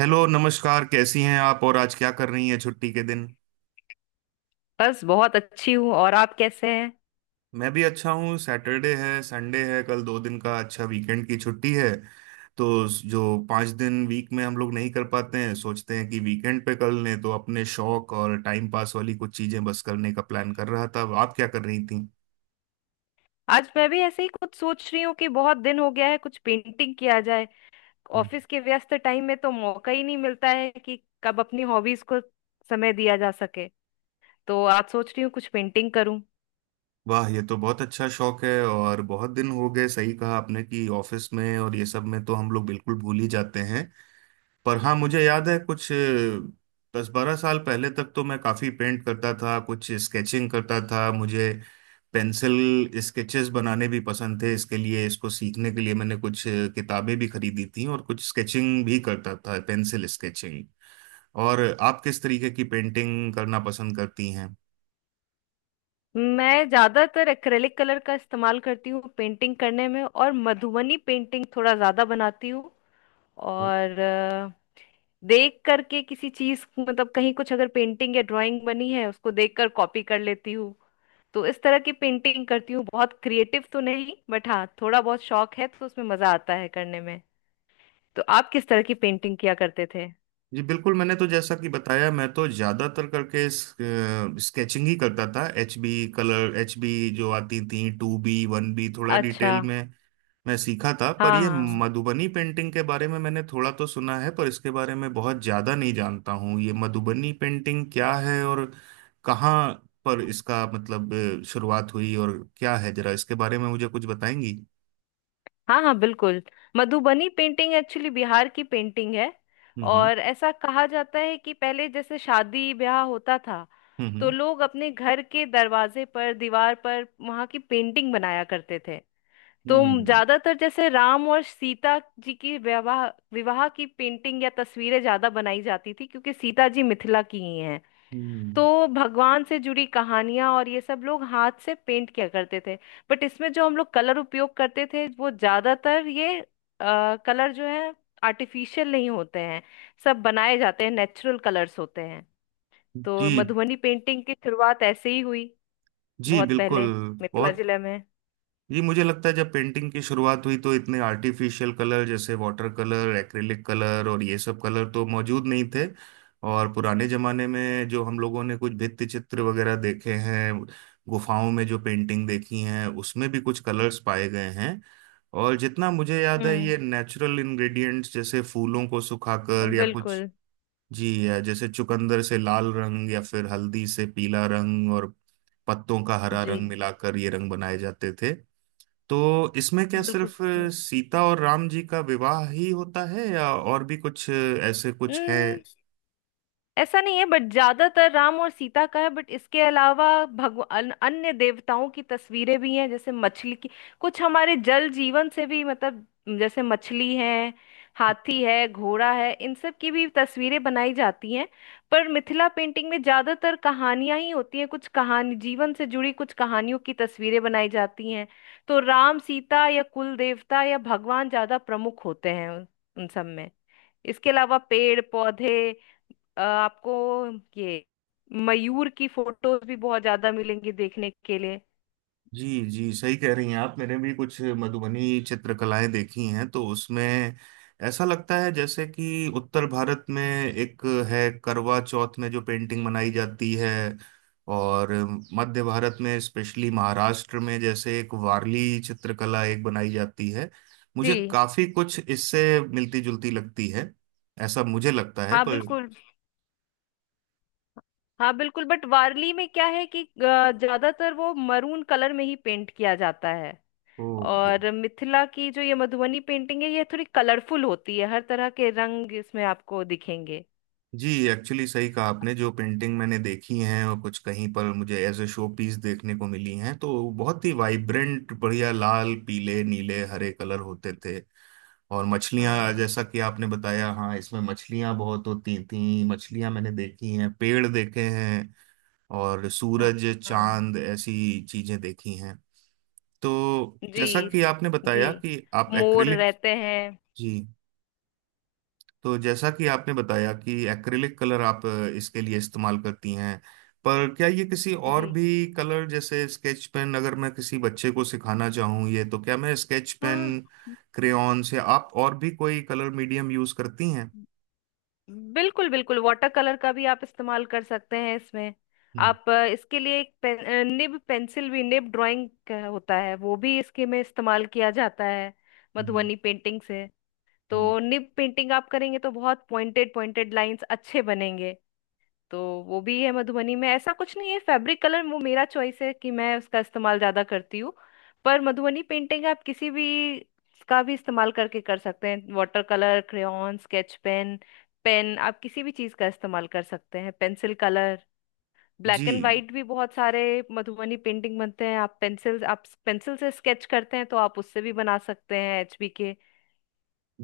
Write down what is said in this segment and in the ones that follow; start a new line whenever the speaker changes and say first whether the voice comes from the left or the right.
right: Hello नमस्कार, कैसी हैं आप? और आज क्या कर रही हैं छुट्टी के दिन?
left: बस बहुत अच्छी हूँ। और आप कैसे हैं?
right: मैं भी अच्छा हूँ। सैटरडे है, संडे है, कल दो दिन का अच्छा वीकेंड की छुट्टी है। तो जो पाँच दिन वीक में हम लोग नहीं कर पाते हैं, सोचते हैं कि वीकेंड पे कर लें, तो अपने शौक और टाइम पास वाली कुछ चीज़ें बस करने का प्लान कर रहा था। आप क्या कर रही थी?
left: आज मैं भी ऐसे ही कुछ सोच रही हूँ कि बहुत दिन हो गया है, कुछ पेंटिंग किया जाए।
right: हम्म।
left: ऑफिस के व्यस्त टाइम में तो मौका ही नहीं मिलता है कि कब अपनी हॉबीज को समय दिया जा सके। तो आज सोच रही हूँ कुछ पेंटिंग करूँ।
right: वाह, ये तो बहुत अच्छा शौक है। और बहुत दिन हो गए, सही कहा आपने कि ऑफिस में और ये सब में तो हम लोग बिल्कुल भूल ही जाते हैं। पर हाँ, मुझे याद है कुछ 10-12 साल पहले तक तो मैं काफी पेंट करता था, कुछ स्केचिंग करता था। मुझे पेंसिल स्केचेस बनाने भी पसंद थे। इसके लिए, इसको सीखने के लिए मैंने कुछ किताबें भी खरीदी थी और कुछ स्केचिंग भी करता था, पेंसिल स्केचिंग। और आप किस तरीके की पेंटिंग करना पसंद करती हैं?
left: मैं ज्यादातर एक्रेलिक कलर का इस्तेमाल करती हूँ पेंटिंग करने में, और मधुबनी पेंटिंग थोड़ा ज्यादा बनाती हूँ। और देख करके किसी चीज मतलब, कहीं कुछ अगर पेंटिंग या ड्राइंग बनी है उसको देख कर कॉपी कर लेती हूँ। तो इस तरह की पेंटिंग करती हूँ। बहुत क्रिएटिव तो नहीं, बट हाँ थोड़ा बहुत शौक है तो उसमें मजा आता है करने में। तो आप किस तरह की पेंटिंग किया करते थे?
right: जी बिल्कुल। मैंने तो जैसा कि बताया, मैं तो ज़्यादातर करके स्केचिंग ही करता था। HB कलर, HB जो आती थी, 2B, 1B, थोड़ा
left: अच्छा।
right: डिटेल में मैं सीखा था। पर
left: हाँ
right: ये
left: हाँ।
right: मधुबनी पेंटिंग के बारे में मैंने थोड़ा तो सुना है, पर इसके बारे में बहुत ज्यादा नहीं जानता हूँ। ये मधुबनी पेंटिंग क्या है, और कहाँ पर इसका मतलब शुरुआत हुई और क्या है? जरा इसके बारे में मुझे कुछ बताएंगी।
left: हाँ हाँ बिल्कुल। मधुबनी पेंटिंग एक्चुअली बिहार की पेंटिंग है।
right: हम्म।
left: और ऐसा कहा जाता है कि पहले जैसे शादी ब्याह होता था,
right: हम्म।
left: तो
right: हम्म।
left: लोग अपने घर के दरवाजे पर, दीवार पर वहाँ की पेंटिंग बनाया करते थे। तुम
right: हम्म,
left: ज्यादातर जैसे राम और सीता जी की विवाह विवाह की पेंटिंग या तस्वीरें ज्यादा बनाई जाती थी, क्योंकि सीता जी मिथिला की ही हैं।
right: हम्म,
left: तो भगवान से जुड़ी कहानियां और ये सब लोग हाथ से पेंट किया करते थे। बट इसमें जो हम लोग कलर उपयोग करते थे वो ज्यादातर ये कलर जो है, आर्टिफिशियल नहीं होते हैं। सब बनाए जाते हैं, नेचुरल कलर्स होते हैं। तो
right: जी।
left: मधुबनी पेंटिंग की शुरुआत ऐसे ही हुई,
right: जी
left: बहुत पहले
right: बिल्कुल।
left: मिथिला
right: बहुत,
left: जिले में।
right: ये मुझे लगता है जब पेंटिंग की शुरुआत हुई तो इतने आर्टिफिशियल कलर, जैसे वाटर कलर, एक्रेलिक कलर और ये सब कलर तो मौजूद नहीं थे। और पुराने जमाने में जो हम लोगों ने कुछ भित्ति चित्र वगैरह देखे हैं, गुफाओं में जो पेंटिंग देखी हैं, उसमें भी कुछ कलर्स पाए गए हैं। और जितना मुझे याद है,
left: हम्म
right: ये नेचुरल इंग्रेडिएंट्स, जैसे फूलों को सुखाकर या कुछ,
left: बिल्कुल।
right: जी, या जैसे चुकंदर से लाल रंग या फिर हल्दी से पीला रंग और पत्तों का हरा
left: जी
right: रंग मिलाकर ये रंग बनाए जाते थे। तो इसमें क्या
left: बिल्कुल
right: सिर्फ
left: बिल्कुल।
right: सीता और राम जी का विवाह ही होता है या और भी कुछ ऐसे कुछ है?
left: हम्म, ऐसा नहीं है, बट ज्यादातर राम और सीता का है। बट इसके अलावा भगवान अन्य देवताओं की तस्वीरें भी हैं, जैसे मछली की। कुछ हमारे जल जीवन से भी, मतलब जैसे मछली है, हाथी है, घोड़ा है, इन सब की भी तस्वीरें बनाई जाती हैं। पर मिथिला पेंटिंग में ज्यादातर कहानियां ही होती हैं, कुछ कहानी जीवन से जुड़ी, कुछ कहानियों की तस्वीरें बनाई जाती हैं। तो राम सीता या कुल देवता या भगवान ज्यादा प्रमुख होते हैं उन उन सब में। इसके अलावा पेड़ पौधे, आपको ये मयूर की फोटोज भी बहुत ज्यादा मिलेंगी देखने के लिए।
right: जी जी, सही कह रही हैं आप। मैंने भी कुछ मधुबनी चित्रकलाएं देखी हैं तो उसमें ऐसा लगता है जैसे कि उत्तर भारत में एक है, करवा चौथ में जो पेंटिंग बनाई जाती है, और मध्य भारत में स्पेशली महाराष्ट्र में जैसे एक वारली चित्रकला एक बनाई जाती है,
left: जी।
right: मुझे काफी कुछ इससे मिलती जुलती लगती है। ऐसा मुझे लगता है,
left: हाँ
right: पर
left: बिल्कुल। हाँ बिल्कुल, बट वारली में क्या है कि ज्यादातर वो मरून कलर में ही पेंट किया जाता है।
right: ओके।
left: और मिथिला की जो ये मधुबनी पेंटिंग है, ये थोड़ी कलरफुल होती है, हर तरह के रंग इसमें आपको दिखेंगे।
right: जी, एक्चुअली सही कहा आपने। जो पेंटिंग मैंने देखी हैं और कुछ कहीं पर मुझे एज ए शो पीस देखने को मिली हैं, तो बहुत ही वाइब्रेंट, बढ़िया लाल, पीले, नीले, हरे कलर होते थे। और मछलियां,
left: हाँ
right: जैसा कि आपने बताया, हाँ, इसमें मछलियां बहुत होती थी। मछलियां मैंने देखी हैं, पेड़ देखे हैं और
left: हाँ।
right: सूरज,
left: हाँ।
right: चांद, ऐसी चीजें देखी हैं। तो
left: जी
right: जैसा कि आपने
left: जी,
right: बताया कि आप
left: मोर
right: एक्रिलिक,
left: रहते हैं।
right: जी, तो जैसा कि आपने बताया कि एक्रिलिक कलर आप इसके लिए इस्तेमाल करती हैं, पर क्या ये किसी और
left: जी।
right: भी कलर, जैसे स्केच पेन, अगर मैं किसी बच्चे को सिखाना चाहूँ ये, तो क्या मैं स्केच पेन,
left: हाँ।
right: क्रेयॉन से, आप और भी कोई कलर मीडियम यूज करती हैं?
left: बिल्कुल बिल्कुल, वाटर कलर का भी आप इस्तेमाल कर सकते हैं इसमें।
right: हम्म।
left: आप इसके लिए एक निब पेंसिल भी, निब ड्राइंग होता है, वो भी इसके में इस्तेमाल किया जाता है
right: हम्म,
left: मधुबनी पेंटिंग से।
right: हम्म।
left: तो निब पेंटिंग आप करेंगे तो बहुत पॉइंटेड पॉइंटेड लाइंस अच्छे बनेंगे। तो वो भी है मधुबनी में, ऐसा कुछ नहीं है। फैब्रिक कलर वो मेरा चॉइस है कि मैं उसका इस्तेमाल ज्यादा करती हूँ। पर मधुबनी पेंटिंग आप किसी भी का भी इस्तेमाल करके कर सकते हैं: water colour, crayon, sketch pen. Pen आप किसी भी चीज का इस्तेमाल कर सकते हैं, पेंसिल कलर, ब्लैक एंड
right: जी
left: वाइट भी बहुत सारे मधुबनी पेंटिंग बनते हैं। आप पेंसिल, आप पेंसिल से स्केच करते हैं तो आप उससे भी बना सकते हैं, एचबी के।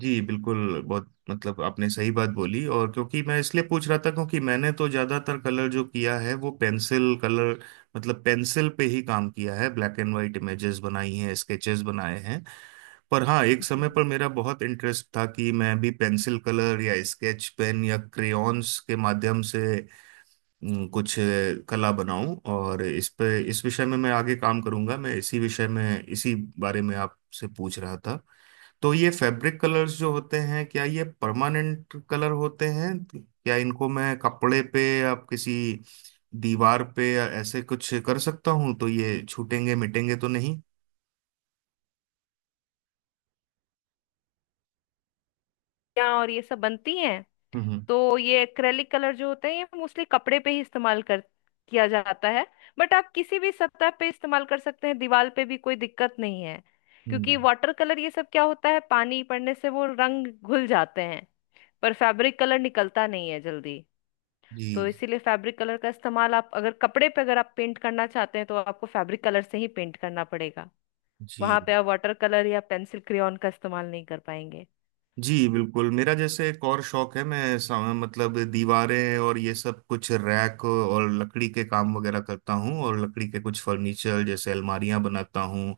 right: जी, बिल्कुल। बहुत मतलब आपने सही बात बोली। और क्योंकि मैं इसलिए पूछ रहा था क्योंकि मैंने तो ज़्यादातर कलर जो किया है वो पेंसिल कलर, मतलब पेंसिल पे ही काम किया है। ब्लैक एंड वाइट इमेजेस बनाई हैं, स्केचेस बनाए हैं। पर हाँ, एक समय
left: जी।
right: पर मेरा बहुत इंटरेस्ट था कि मैं भी पेंसिल कलर या स्केच पेन या क्रेयॉन्स के माध्यम से कुछ कला बनाऊं। और इस पे, इस विषय में मैं आगे काम करूंगा। मैं इसी विषय में, इसी बारे में आपसे पूछ रहा था। तो ये फैब्रिक कलर्स जो होते हैं, क्या ये परमानेंट कलर होते हैं? क्या इनको मैं कपड़े पे या किसी दीवार पे या ऐसे कुछ कर सकता हूँ, तो ये छूटेंगे, मिटेंगे तो नहीं?
left: क्या और ये सब बनती हैं।
right: हम्म।
left: तो ये एक्रेलिक कलर जो होते हैं ये मोस्टली कपड़े पे ही इस्तेमाल कर किया जाता है। बट आप किसी भी सतह पे इस्तेमाल कर सकते हैं, दीवार पे भी कोई दिक्कत नहीं है। क्योंकि
right: हम्म।
left: वाटर कलर, ये सब क्या होता है, पानी पड़ने से वो रंग घुल जाते हैं। पर फैब्रिक कलर निकलता नहीं है जल्दी।
right: जी।
left: तो इसीलिए फैब्रिक कलर का इस्तेमाल, आप अगर कपड़े पे अगर आप पेंट करना चाहते हैं तो आपको फैब्रिक कलर से ही पेंट करना पड़ेगा।
right: जी
left: वहां पे आप वाटर कलर या पेंसिल क्रेयॉन का इस्तेमाल नहीं कर पाएंगे।
right: जी बिल्कुल। मेरा जैसे एक और शौक है, मैं मतलब दीवारें और ये सब कुछ, रैक और लकड़ी के काम वगैरह करता हूँ, और लकड़ी के कुछ फर्नीचर जैसे अलमारियां बनाता हूँ,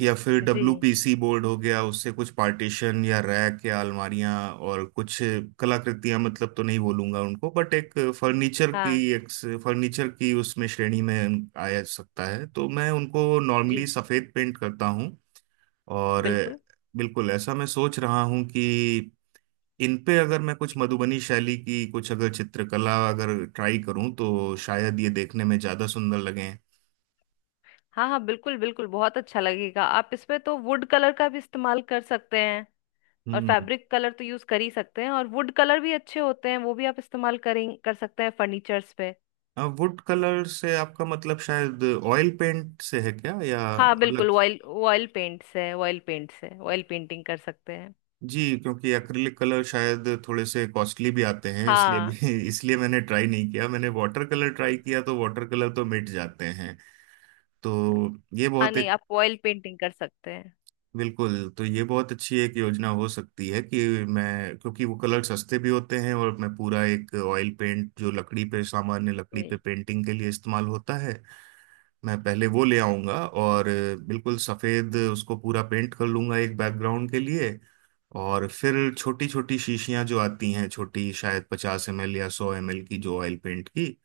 right: या फिर
left: जी।
right: WPC बोर्ड हो गया, उससे कुछ पार्टीशन या रैक या अलमारियां और कुछ कलाकृतियां, मतलब तो नहीं बोलूंगा उनको, बट एक फर्नीचर की,
left: हाँ।
right: एक उसमें श्रेणी में आया सकता है। तो मैं उनको
left: जी
right: नॉर्मली सफेद पेंट करता हूँ। और
left: बिल्कुल।
right: बिल्कुल ऐसा मैं सोच रहा हूँ कि इन पे अगर मैं कुछ मधुबनी शैली की, कुछ अगर चित्रकला अगर ट्राई करूँ, तो शायद ये देखने में ज्यादा सुंदर लगे।
left: हाँ हाँ बिल्कुल बिल्कुल, बहुत अच्छा लगेगा। आप इसमें तो वुड कलर का भी इस्तेमाल कर सकते हैं। और
right: हम्म।
left: फैब्रिक कलर तो यूज कर ही सकते हैं, और वुड कलर भी अच्छे होते हैं, वो भी आप इस्तेमाल करें, कर सकते हैं फर्नीचर्स पे।
right: वुड कलर से आपका मतलब शायद ऑयल पेंट से है क्या, या
left: हाँ
right: अलग?
left: बिल्कुल, ऑयल ऑयल पेंट से ऑयल पेंट से ऑयल पेंटिंग कर सकते हैं।
right: जी, क्योंकि एक्रिलिक कलर शायद थोड़े से कॉस्टली भी आते हैं, इसलिए भी
left: हाँ
right: इसलिए मैंने ट्राई नहीं किया। मैंने वाटर कलर ट्राई किया तो वाटर कलर तो मिट जाते हैं। तो ये
left: हाँ,
right: बहुत
left: नहीं
right: एक,
left: आप ऑयल पेंटिंग कर सकते हैं।
right: बिल्कुल, तो ये बहुत अच्छी एक योजना हो सकती है कि मैं, क्योंकि वो कलर सस्ते भी होते हैं, और मैं पूरा एक ऑयल पेंट जो लकड़ी पे, सामान्य लकड़ी पे
left: जी
right: पेंटिंग के लिए इस्तेमाल होता है, मैं पहले वो ले आऊंगा और बिल्कुल सफेद उसको पूरा पेंट कर लूंगा एक बैकग्राउंड के लिए। और फिर छोटी छोटी शीशियां जो आती हैं, छोटी शायद 50 ml या 100 ml की, जो ऑयल पेंट की,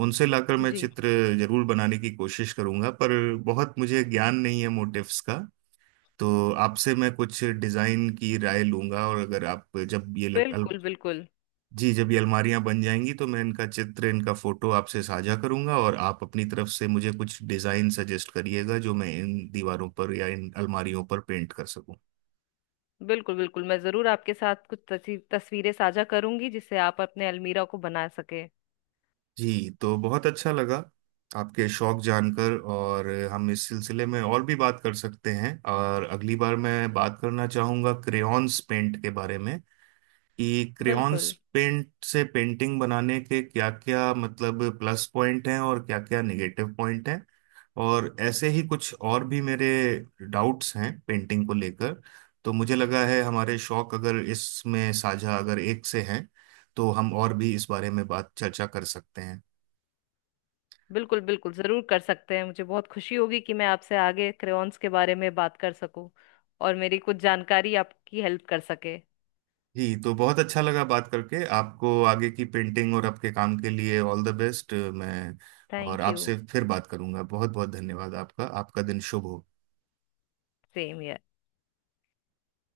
right: उनसे लाकर मैं
left: जी
right: चित्र जरूर बनाने की कोशिश करूंगा। पर बहुत मुझे ज्ञान नहीं है मोटिव्स का, तो आपसे मैं कुछ डिजाइन की राय लूंगा। और अगर आप जब ये
left: बिल्कुल बिल्कुल।
right: जी, जब ये अलमारियां बन जाएंगी तो मैं इनका चित्र, इनका फोटो आपसे साझा करूंगा, और आप अपनी तरफ से मुझे कुछ डिजाइन सजेस्ट करिएगा जो मैं इन दीवारों पर या इन अलमारियों पर पेंट कर सकूं।
left: बिल्कुल बिल्कुल, मैं जरूर आपके साथ कुछ तस्वीरें साझा करूंगी, जिससे आप अपने अलमीरा को बना सके।
right: जी, तो बहुत अच्छा लगा आपके शौक जानकर। और हम इस सिलसिले में और भी बात कर सकते हैं, और अगली बार मैं बात करना चाहूंगा क्रेयॉन्स पेंट के बारे में, कि क्रेयॉन्स
left: बिल्कुल
right: पेंट से पेंटिंग बनाने के क्या क्या मतलब प्लस पॉइंट हैं और क्या क्या नेगेटिव पॉइंट हैं। और ऐसे ही कुछ और भी मेरे डाउट्स हैं पेंटिंग को लेकर। तो मुझे लगा है, हमारे शौक अगर इसमें साझा अगर एक से हैं, तो हम और भी इस बारे में बात, चर्चा कर सकते हैं।
left: बिल्कुल बिल्कुल, जरूर कर सकते हैं। मुझे बहुत खुशी होगी कि मैं आपसे आगे क्रेयॉन्स के बारे में बात कर सकूं, और मेरी कुछ जानकारी आपकी हेल्प कर सके।
right: जी, तो बहुत अच्छा लगा बात करके। आपको आगे की पेंटिंग और आपके काम के लिए ऑल द बेस्ट। मैं, और
left: थैंक यू।
right: आपसे फिर बात करूंगा। बहुत बहुत धन्यवाद आपका। आपका दिन शुभ हो।
left: सेम।